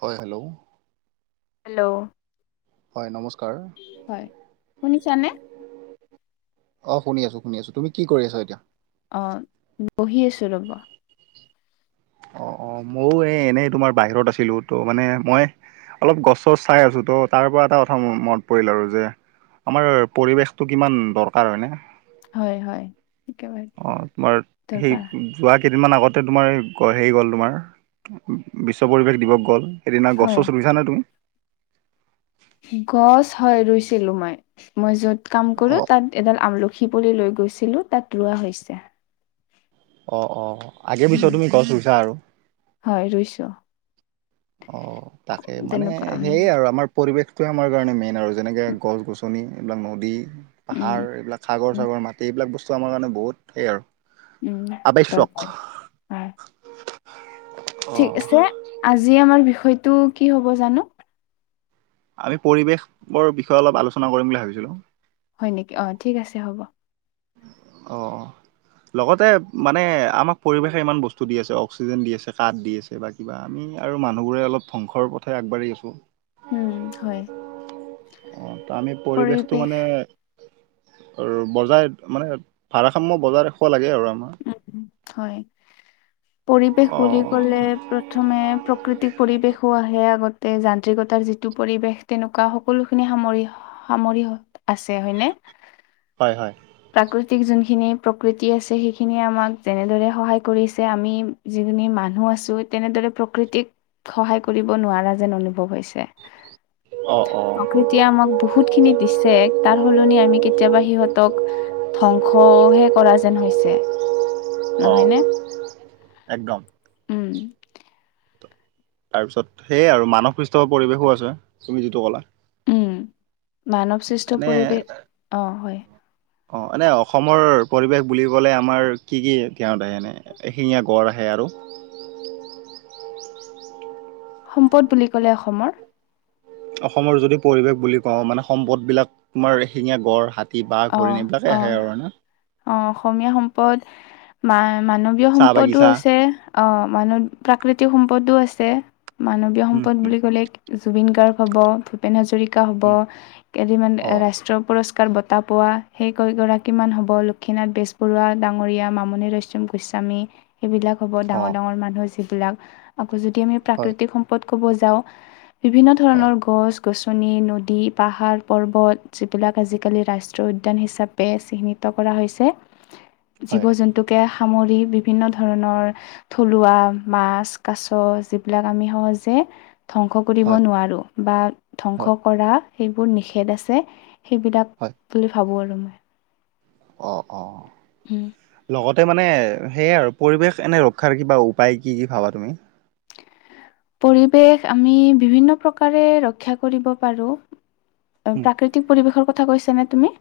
হয়, hello! Hello! হয় নমস্কাৰ! হয়, শুনিছানে? অ' শুনি আছো শুনি আছো। তুমি কি কৰি আছা এতিয়া? অ' বহি আছো ৰ'ব! অ' অ' মইও এ এনেই তোমাৰ বাহিৰত আছিলো। ত' মানে মই অলপ গছ-চছ চাই আছো। ত' তাৰ পৰা এটা কথা মনত পৰিল আৰু যে আমাৰ পৰিৱেশটো কিমান দৰকাৰ হয়নে? হয় হয় একেবাৰে অ' তোমাৰ সেই দৰকাৰ যোৱা কেইদিনমান আগতে তোমাৰ হেৰি গ'ল তোমাৰ বিশ্ব পৰিৱেশ দিৱস গ'ল। সেইদিনা হয় গছ-চছ ৰুইছা নে তুমি? গছ হয় ৰুইছিলো মই মই য'ত কাম কৰো অঁ তাত। এডাল আমলখি পুলি লৈ গৈছিলোঁ, তাত ৰোৱা হৈছে। অ' অ' আগে উম পিছেও তুমি গছ ৰুইছা আৰু? হয় ৰুইছোঁ। অ' তাকে মানে তেনেকুৱা উম সেইয়ে আৰু আমাৰ পৰিৱেশটোৱে আমাৰ কাৰণে মেইন আৰু। যেনেকে গছ-গছনি এইবিলাক নদী, উম পাহাৰ এইবিলাক। উম সাগৰ-চাগৰ মাটি এইবিলাক বস্তু আমাৰ কাৰণে বহুত সেই আৰু। উম আৱশ্যক দৰকাৰ আ' ঠিক অ', আছে! আজি আমাৰ বিষয়টো কি হ'ব জানো? আমি পৰিৱেশৰ বিষয়ে অলপ কৰিম বুলি ভাবিছিলো। হয় নেকি? অ' ঠিক আছে হ'ব। অ' অ'। লগতে মানে আমাক পৰিৱেশে ইমান বস্তু দি আছে। অক্সিজেন দি আছে, কাঠ দি আছে, বা কিবা আমি আৰু মানুহবোৰে অলপ ধ্বংসৰ পথে আগবাঢ়ি আছোঁ। উম, হয়। অ তামি পৰিৱেশটো পৰিৱেশ মানে আৰু বজাই মানে ভাৰাসাম্য বজাই ৰাখিব লাগে আৰু আমাৰ। উ, হয়। পৰিৱেশ বুলি অ', ক'লে প্ৰথমে প্ৰাকৃতিক পৰিৱেশো আহে আগতে, যান্ত্ৰিকতাৰ যিটো পৰিৱেশ তেনেকুৱা সকলোখিনি সামৰি, সামৰি আছে হয় নে? হয়, হয়। প্ৰাকৃতিক যোনখিনি প্ৰকৃতি আছে সেইখিনিয়ে আমাক, যেনেদৰে সহায় কৰিছে আমি যিখিনি মানুহ আছো তেনেদৰে প্ৰকৃতিক, সহায় কৰিব নোৱাৰা যেন অনুভৱ হৈছে। অ, অ। কৃতিয়ে আমাক বহুতখিনি দিছে, তাৰ সলনি আমি কেতিয়াবা সিহঁতক ধ্বংস হে কৰা যেন হৈছে। অ, নহয়নে? একদম। উম, তাৰপিছত, সেয়ে আৰু মানস সৃষ্টকৰ পৰিৱেশো আছে, তুমি যিটো ক'লা। উম মানৱ সৃষ্ট এনে পৰিৱেশ, অ হয়। অ এনে অসমৰ পৰিৱেশ বুলিবলে আমাৰ, কি কি [unintelligible] আহে এনে? এশিঙীয়া গঁড় আহে আৰু? সম্পদ বুলি ক'লে অসমৰ অসমৰ যদি পৰিৱেশ বুলি কওঁ মানে সম্পদবিলাক, তোমাৰ এশিঙীয়া গঁড়, হাত অ অ অ অসমীয়া সম্পদ, মা মানৱ ৱীয় চাহ সম্পদো বাগিচা আছে, অ মানব, প্ৰাকৃতিক সম্পদো আছে। মানৱীয় উম সম্পদ উম বুলি ক'লে, জুবিন গাৰ্গ হ'ব, ভূ পেন হাজৰিকা হ'ব, উম কেইদিনমান অ ৰাষ্ট্ৰীয় পুৰস্কাৰ বট টা পোৱা, সেই কেই গৰাকীমান হ'ব, লক্ষীনাথ বেজবৰুৱা ডাঙৰীয়া, মামণি ৰয়চম গোস্বামী সেইবিলাক হ'ব অ ডাঙৰ ডাঙৰ মানুহ যিবিলাক, আকৌ যদি আমি হয় প্ৰাকৃতিক সম সম্পদ ক'ব যাওঁ, বিভিন্ন হয় ধৰণৰ গছ গছনি, নদী, পাহাৰ, পৰ্বত যিবিলাক আজিকালি ৰাষ্ট ষ্ট্ৰীয় উদ্যান হিচাপে চিহ্নিত কৰা হৈছে। হয় জীৱ-জন্তুক কে সামৰি বিভিন্ন ধৰণৰ থলুৱা মাছ, কাছ যিবিলাক আমি সহজে ধ্বংস কৰিব হয় নোৱাৰো বা হয় ধ্বংস কৰা সেইবোৰ নিষেধ আছে। সেইবিলাক হয় বুলি ভাবো আৰু মই। অ অ। উম। লগতে মানে এ, সেয়ে আৰু পৰিৱেশ এনে ৰক্ষাৰ কিবা উপায় কি কি ভাবা তুমি? পৰিৱেশ আমি বিভিন্ন প্ৰকাৰে ৰক্ষা কৰিব পাৰো। অ উম প্ৰাকৃতিক পৰিৱেশৰ কথা কৈছা নে তুমি?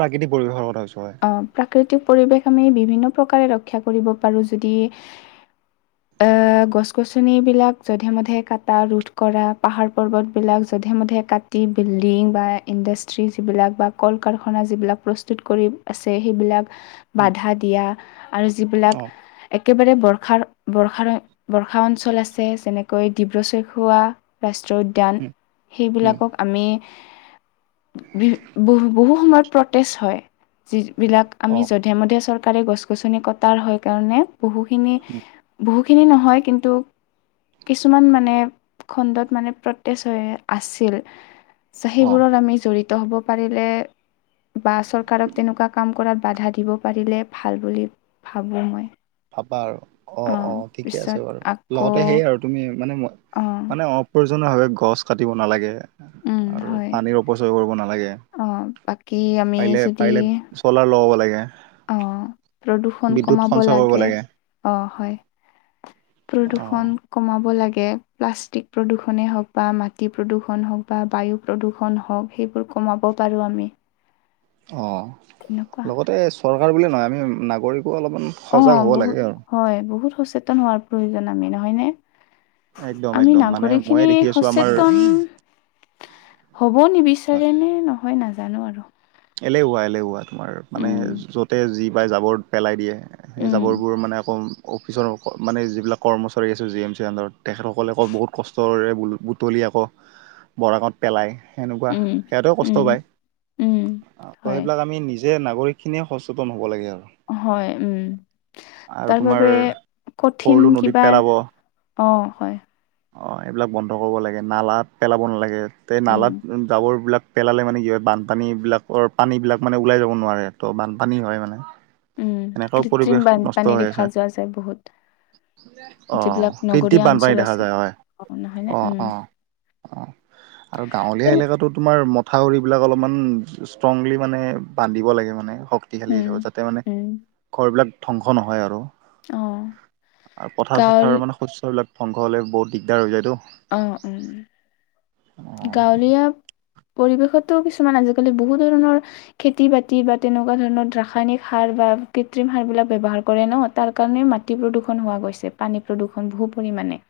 প্ৰাকৃতিক পৰিবেশৰ কথা কৈছো হয়। অ প্ৰাকৃতিক পৰিৱেশ আমি বিভিন্ন প্ৰকাৰে ৰক্ষা কৰিব পাৰো। যদি এ গছ-গছনি বিলাক যধে মধে কাটা ৰোধ কৰা পাহাৰ-পৰ্বতবিলাক যধে মধে কাট টি বিল্ডিং বা ইণ্ডাষ্ট্ৰী যিবিলাক বা কল-কাৰখানা যিবিলাক প্ৰস্তুত কৰি আছে, সেইবিলাক উম বাধা দিয়া, আৰু যিবিলাক অ উম এক কেবাৰে বৰ্ষাৰ, বৰ্ষাৰে, বৰ্ষা অঞ্চল আছ ছে, যেনেকৈ ডিব্ৰু-চৈখোৱা ৰাষ্ট্ৰীয় উদ্যান, উম সেইবিলাকক আমি বি, বহু বহু সময়ত প্ৰটেষ্ট হয়, যিবিলাক অ আমি যধে-মধে চৰকাৰে গছ-গছনি কটাৰ হয় কাৰণে বহুখিনি উম, বহু খিনি নহয় কিন্তু কিছুমান মানে খণ্ডত মানে প্ৰতেছ হয় আছিল। চে অ সেইবোৰত আমি জড়িত হ'ব পাৰিলে বা চৰকাৰক তেনেকুৱা কাম কৰাত বাধা দিব পাৰিলে ভাল বুলি ভাবোঁ মই। ভাবা আৰু অ' অঁ অ' ঠিকে আছে পিছত বাৰু আকৌ লগতে সেয়ে আৰু তুমি মানে মই মানে অ' প্ৰয়োজনীয় ভাৱে গছ কাটিব নালাগে। অঁ আৰু হয় পানীৰ অপচয় কৰিব নালাগে অঁ বাকী আমি পাৰিলে, পাৰিলে ক'লাৰ লগাব লাগে। অ'প্ৰদূষণ বিদ্যুৎ কমাব সঞ্চয় কৰিব লাগে অ'হয়। অ প্ৰদূষণ কমাব লাগে প্লাষ্টিক প্ৰদূষণেই হওক বা মাটি প্ৰদূষণ হওক বা বায়ু প্ৰদূষণ হওক সেইবোৰ কমাব পাৰোঁ আমি। তেনেকুৱা অ'লগতে চৰকাৰ বুলিয়ে নহয় আমি নাগৰিকো অলপমান সজাগ অ' হ'ব লাগে বহুত আৰু হয় বহুত সচেতন হোৱাৰ প্ৰয়োজন আমি নহয়নে? একদম আমি একদম মানে ময়ে নাগৰিকখিনি দেখি আছো আমাৰ সচেতন হ'ব হয় নিবিচাৰে নে নহয় নাজানো আৰু। এলেহুৱা, এলেহুৱা তোমাৰ মানে উম য'তে যি পায় জাবৰ পেলাই দিয়ে। সেই উম জাবৰবোৰ মানে আকৌ অফিচৰ মানে যিবিলাক কৰ্মচাৰী আছে জি এম চিৰ আণ্ডাৰত তেখেতসকলে আকৌ বহুত কষ্টৰে ব্লু-বুটলি আকৌ বৰাঙত পেলায় সেনেকুৱা উম সিহঁতেও উম কষ্ট পায়। উম অ' ত‌' হয় সেইবিলাক আমি নিজে নাগৰিকখিনিয়ে সচেতন হ'ব লাগে আৰু। হয়, উম, আৰু তোমাৰ তাৰবাবে কঠিন সৰলু নদীত কিবা অ'হয়। অ'এইবিলাক বন্ধ কৰব লাগে নালাত পেলাব নালাগে তে উম নালাত জাবৰবিলাক পেলালে মানে কি হয় বানপানী বিলাকৰ পানীবিলাক মানে ওলাই যাব নোৱাৰে ত' বানপানী হয় মানে। উম এনেকেও কৃত্ৰিম পৰিৱেশ নষ্ট বানপানী হৈ দেখা আছে। যোৱা যায় বহুত অ' যিবিলাক নগৰীয়া কৃত্ৰিম অঞ্চল বানপানী দেখা আছে যায় হয়, অ নহয়নে উম অ'অ' অ'। আৰু গাঁৱলীয়া এলেকাটো তোমাৰ মথাউৰিবিলাক অলপমান ষ্ট্ৰংলি মানে বান্ধিব লাগে মানে শক তিশালী উম হয়, যাতে মানে উম ঘৰবিলাক ধ্বংস নহয় আৰু অ অ' গাঁৱল পথাৰ-চথাৰ মানে শস্যবিলাক ধ্বংস হ'লে বহুত দিগদাৰ হৈ যায়তো অ' উম, অ', গাঁৱলীয়া পৰিৱেশততো কিছুমান আজিকালি বহু ধৰণৰ খেতি-বাতি বা তেনেকুৱা ধৰণৰ ৰাসায়নিক সাৰ বা কৃত্ৰিম সাৰবিলাক ব্যৱহাৰ কৰে ন' তাৰ কাৰণে মাটি প্ৰদূষণ হোৱা গৈছে পানী প্ৰদূষণ বহু পৰিমাণে।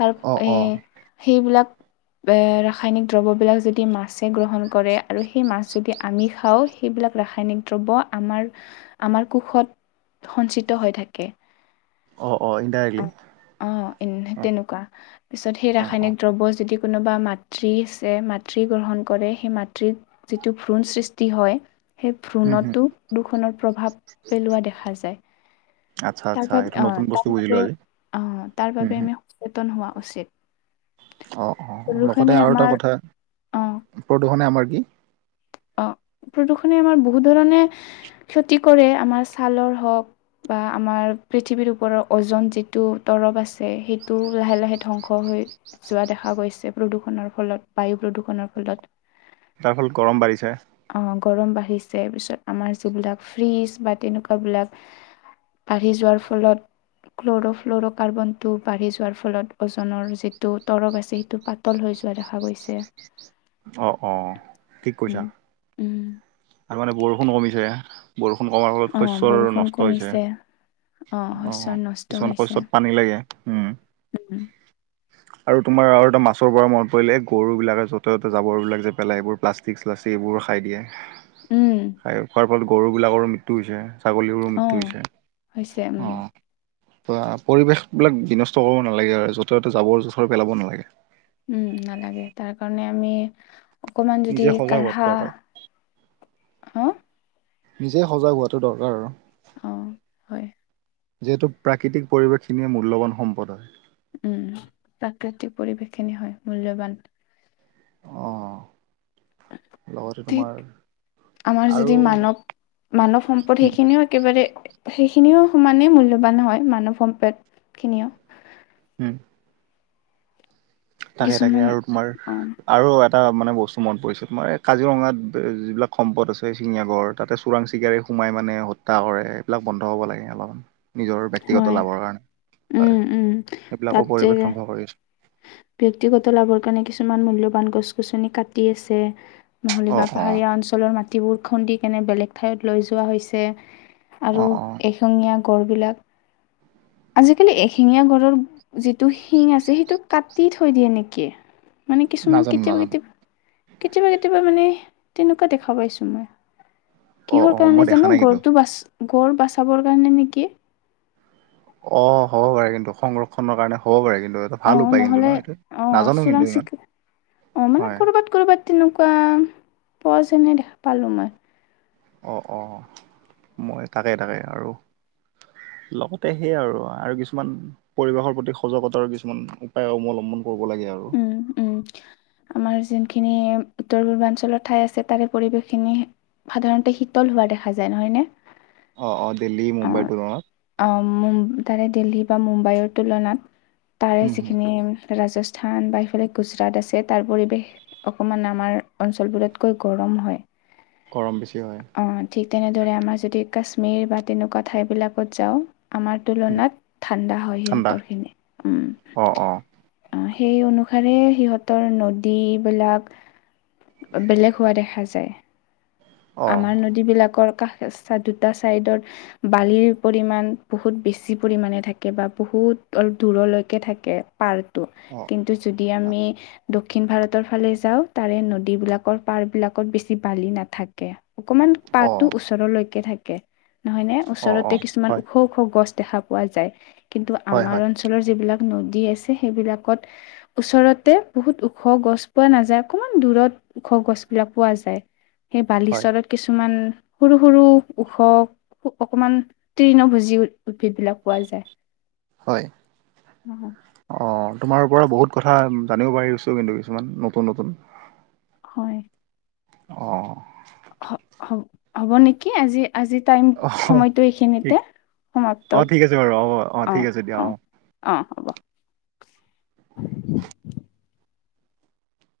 তাৰ এ অ'অ' সেইবিলাক [unintelligible] ৰাসায়নিক দ্ৰব্যবিলাক যদি মাছে গ্ৰহণ কৰে আৰু সেই মাছ যদি আমি খাওঁ সেইবিলাক ৰাসায়নিক দ্ৰব্য আমাৰ, আমাৰ কোষত সঞ্চিত হৈ থাকে। অ', অ', ইনডাইৰেক্টলি অ'অ' [unintelligible] অ', তেনেকুৱা পিছত সেই অ', অ', ৰাসায়নিক দ্ৰব্য যদি কোনোবা মাতৃ আছে মাতৃ গ্ৰহণ কৰে সেই মাত তৃৰ যিটো ভ্ৰূণ সৃষ্টি হয় সেই হুম, হুম, ভ্ৰূণতো প্ৰদূষনৰ প্ৰভাৱ পেলোৱা দেখা যায়। আচ্ছা, আচ্ছা তাপিছত এইটো অঁ নতুন বস্তু বুজিলো তাপিছতে আজি। অঁ হুম, তাৰবাবে হুম, আমি- সচেতন হোৱা উচিত। অঁ অঁ প্ৰদূষণে লগতে আৰু এটা আমাৰ কথা অ', প্ৰদূষনে আমাৰ কি? অঁ প্ৰদূষণে আমাৰ বহুত ধৰণে ক্ষতি কৰে আমাৰ ছালৰ হওক, - বা আমাৰ পৃথিৱীৰ ওপৰৰ অজন যিটো তৰপ আছে সেইটোও লাহে লাহে ধ্বংস হৈ- যোৱা দেখা গৈছে প্ৰদূষণৰ ফলত বায়ু প্ৰদূৰষণৰ ফলত। তাৰফলত গৰম বাঢ়িছে। অঁ গৰম বাঢ়িছে পিছত আমাৰ যিবিলাক ফ্ৰীজ বা তেনেকুৱাবিলাক- বাঢ়ি যোৱাৰ ফলত- ক্ল'ৰ' ফ্ল'ৰ' কাৰ্বনটো বাঢ়ি যোৱাৰ ফলত, অ'জনৰ যিটো তৰপ আছে, সেইটো- পাতল হৈ যোৱা দেখা গৈছে। অঁ অঁ' ঠিক উম কৈছা। উম'। আৰু মানে বৰষুণ কমিছে, বৰষুণ কমাৰ ফলত অ' শস্যৰ বৰষুণ নষ্ট হৈছে। কমিছে অ' অঁ' শস্যৰ নষ্ট কিছুমান হৈছে শস্যত পানী লাগে, উম। উম আৰু তোমাৰ আৰু এটা মাছৰ পৰা মনত পৰিলে, এই গৰু বিলাকে য'ত- য'ত-ত'তে জাবৰবিলাক যে পেলাই, এইবোৰ প্লাষ্টিক চ্লাষ্টিক এইবোৰ খাই দিয়ে। উম খাই খোৱাৰ- ফলত গৰুবিলাকৰো মৃত্যু হৈছে, ছাগলীৰো মৃত্যু অ' হৈছে হৈছে উম অঁ'। অঁ পৰিৱেশবিলাক বিনষ্ট কৰিব নালাগে আৰু য'তে-ত'তে জাবৰ-জোথৰ পেলাব নালাগে। উম, নালাগে। তাৰ কাৰণে আমি- অকমান যদি নিজে সজাগ হোৱাটো কাঢ়া, দৰকাৰ হঁ? নিজেই সজাগ হোৱাটো দৰকাৰ আৰু। অঁ হয়। যিহেতু প্ৰাকৃতিক পৰিৱেশখিনিয়ে মূল্যৱান সম্পদ হয়। উম, প্ৰাকৃতিক পৰিৱেশ খিনি হয় মূল্যৱান। অঁঅ। ঠিক, আমাৰ আৰু যদি মানৱ- মানৱ সম্পদ উম সেইখিনিও একেবাৰে- সেইখিনিও সমানে মূল্যৱান হয়, মানৱ সম্পদ খিনিও। উম'। তাকে, তাকে কিছুমান আৰু তোমাৰ- অ আৰু এটা মানে বস্তু মনত পৰিছে তোমাৰ, এই কাজিৰঙাত যিবিলাক সম্পদ আছে এশিঙীয়া গড়, তাতে চোৰাং চিকাৰী- সোমাই মানে হত্যা কৰে, এইবিলাক বন্ধ হ'ব লাগে অলপ। নিজৰ ব্যক্তিগত হয় লাভৰ কাৰণে হয়, উম উম তাত সেইবিলাকো পৰিৱেশ যে ধ্বংস কৰি আছে। ব্যক্তিগত লাভৰ কাৰণে কিছুমান মূল্যৱান গছ-গছনি কাটি আছে। অ নহ'লেবা অ পাহাৰীয়া অঞ্চলৰ মাটিবোৰ খুন্দি কেনে বেলেগ ঠাইত লৈ যোৱা হৈছে। অ আৰু অ এশিঙীয়া গড়বিলাক, আজিকালি এশিঙীয়া গড়ৰ- যিটো শিং আছে, সেইটো কাটি থৈ দিয়ে নেকি? মানে কিছুমান নাজানো কেতিয়াবা নাজানো কেতিয়াবা, কেতিয়াবা কেতিয়াবা মানে তেনেকুৱা দেখা পাইছোঁ মই। অ কিহৰ অ মই কাৰণে দেখা জানো? নাই কিন্তু গড়টো বাচ গড় বাচাবৰ কাৰণে নেকি? অঁ' হ'ব পাৰে কিন্তু, সংৰক্ষণৰ কাৰণে হ'ব পাৰে কিন্তু। ভাল অঁ উপায় কিন্তু নহ'লে ন এইটো? অঁ নাজানো চোৰাং কিন্তু ইমান, চিকা অঁ মানে হয়। ক'ৰবাত ক'ৰবাত তেনেকুৱা পোৱা যেনে দেখা পালোঁ মই। অঁ অঁ, মই তাকে তাকে আৰু- লগতে সেই আৰু আৰু কিছুমান- পৰিৱেশৰ প্ৰতি সজাগতাৰ কিছুমান উপায় অৱলম্বন কৰিব লাগে আও। ওঁ, উম। আমাৰ যোনখিনি উত্তৰ পূৰ্বাঞ্চল ঠাই আছে। তাৰে পৰিৱেশখিনি সাধাৰণতে শীতল হোৱা দেখা যায়। নহয় নে? অঁ, অঁ দেল্ডী মুম্বাইটো অঁ। অঁ, উম তাৰে দিল্লী বা মুম্বাইৰ তুলনাত, তাৰে যিখিনি ৰাজস্ স্থান বা এফালে গুজৰাট আছে। তাৰ পৰিৱেশ অকমান আমাৰ অঞ্চলবোৰতকৈ গৰম হয়। গৰম বেছি হয়। অঁ, ঠিক তেনেদৰে আমাৰ যদি কাশ্মীৰ বা তেনেকুৱা ঠাইবিলাকত যাওঁ। আমাৰ তুলনাত ঠাণ্ডা হয় ঠাণ্ডা সিহঁতৰখিনি, উম। অ অ অ', সেই অনুসাৰে সিহঁতৰ নদীবিলাক বেলেগ হোৱা দেখা যায়। অ আমাৰ নদী বিলাকৰ কাষ চা দুটা ছাইডৰ বালিৰ পৰিমানমান বহুত বেছি পৰিণে থাকে বা বহুত অলপ দূৰলৈকে থাক্ কে পাৰটো। অঁ। কিন্তু যদি আমি দক্ষিণ ভাৰতৰ ফালে যাৱ। তাৰে নদীবিলাকৰ পাৰ বিলাকত বেছি বালি নাথাকে। অকমান অ পাৰটো ওচৰলৈকে থাকে। নহয় নে? অ অ ওচৰতে কিছুমান হয় ওখ ওখ গছ দেখা পোৱা যায় কিন্তু হয় আমাৰ হয় অঞ্চলৰ যিবিলাক নদী আছে সেইবিলাকত ওচৰতে বহুত ওখ গছ পোৱা নাযায়। অকণমান দূৰত ওখ গছবিলাক পোৱা যায়। সেই হয় বালিচলত কিছুমান সৰু সৰু ওখ অকমান তীৰ্ণ ভুজি উদ্ভিদ বিলাক পোৱা যায়। হয়। অ', অঁ, তোমাৰ পৰা বহুত কথা জানিব পাৰিছোঁ কিন্তু কিছুমান নতুন নতুন। হয়। অঁ। হ'ব্ হ'ব্ হ'ব নেকি? আজি আজি টাইম সময়টো এইখিনিতে। সমাপ্ত অঁ, ঠিক আছে বাৰু হ'ব। অঁ, ঠিক আছে দিয়া অঁ। অঁ, হ'ব।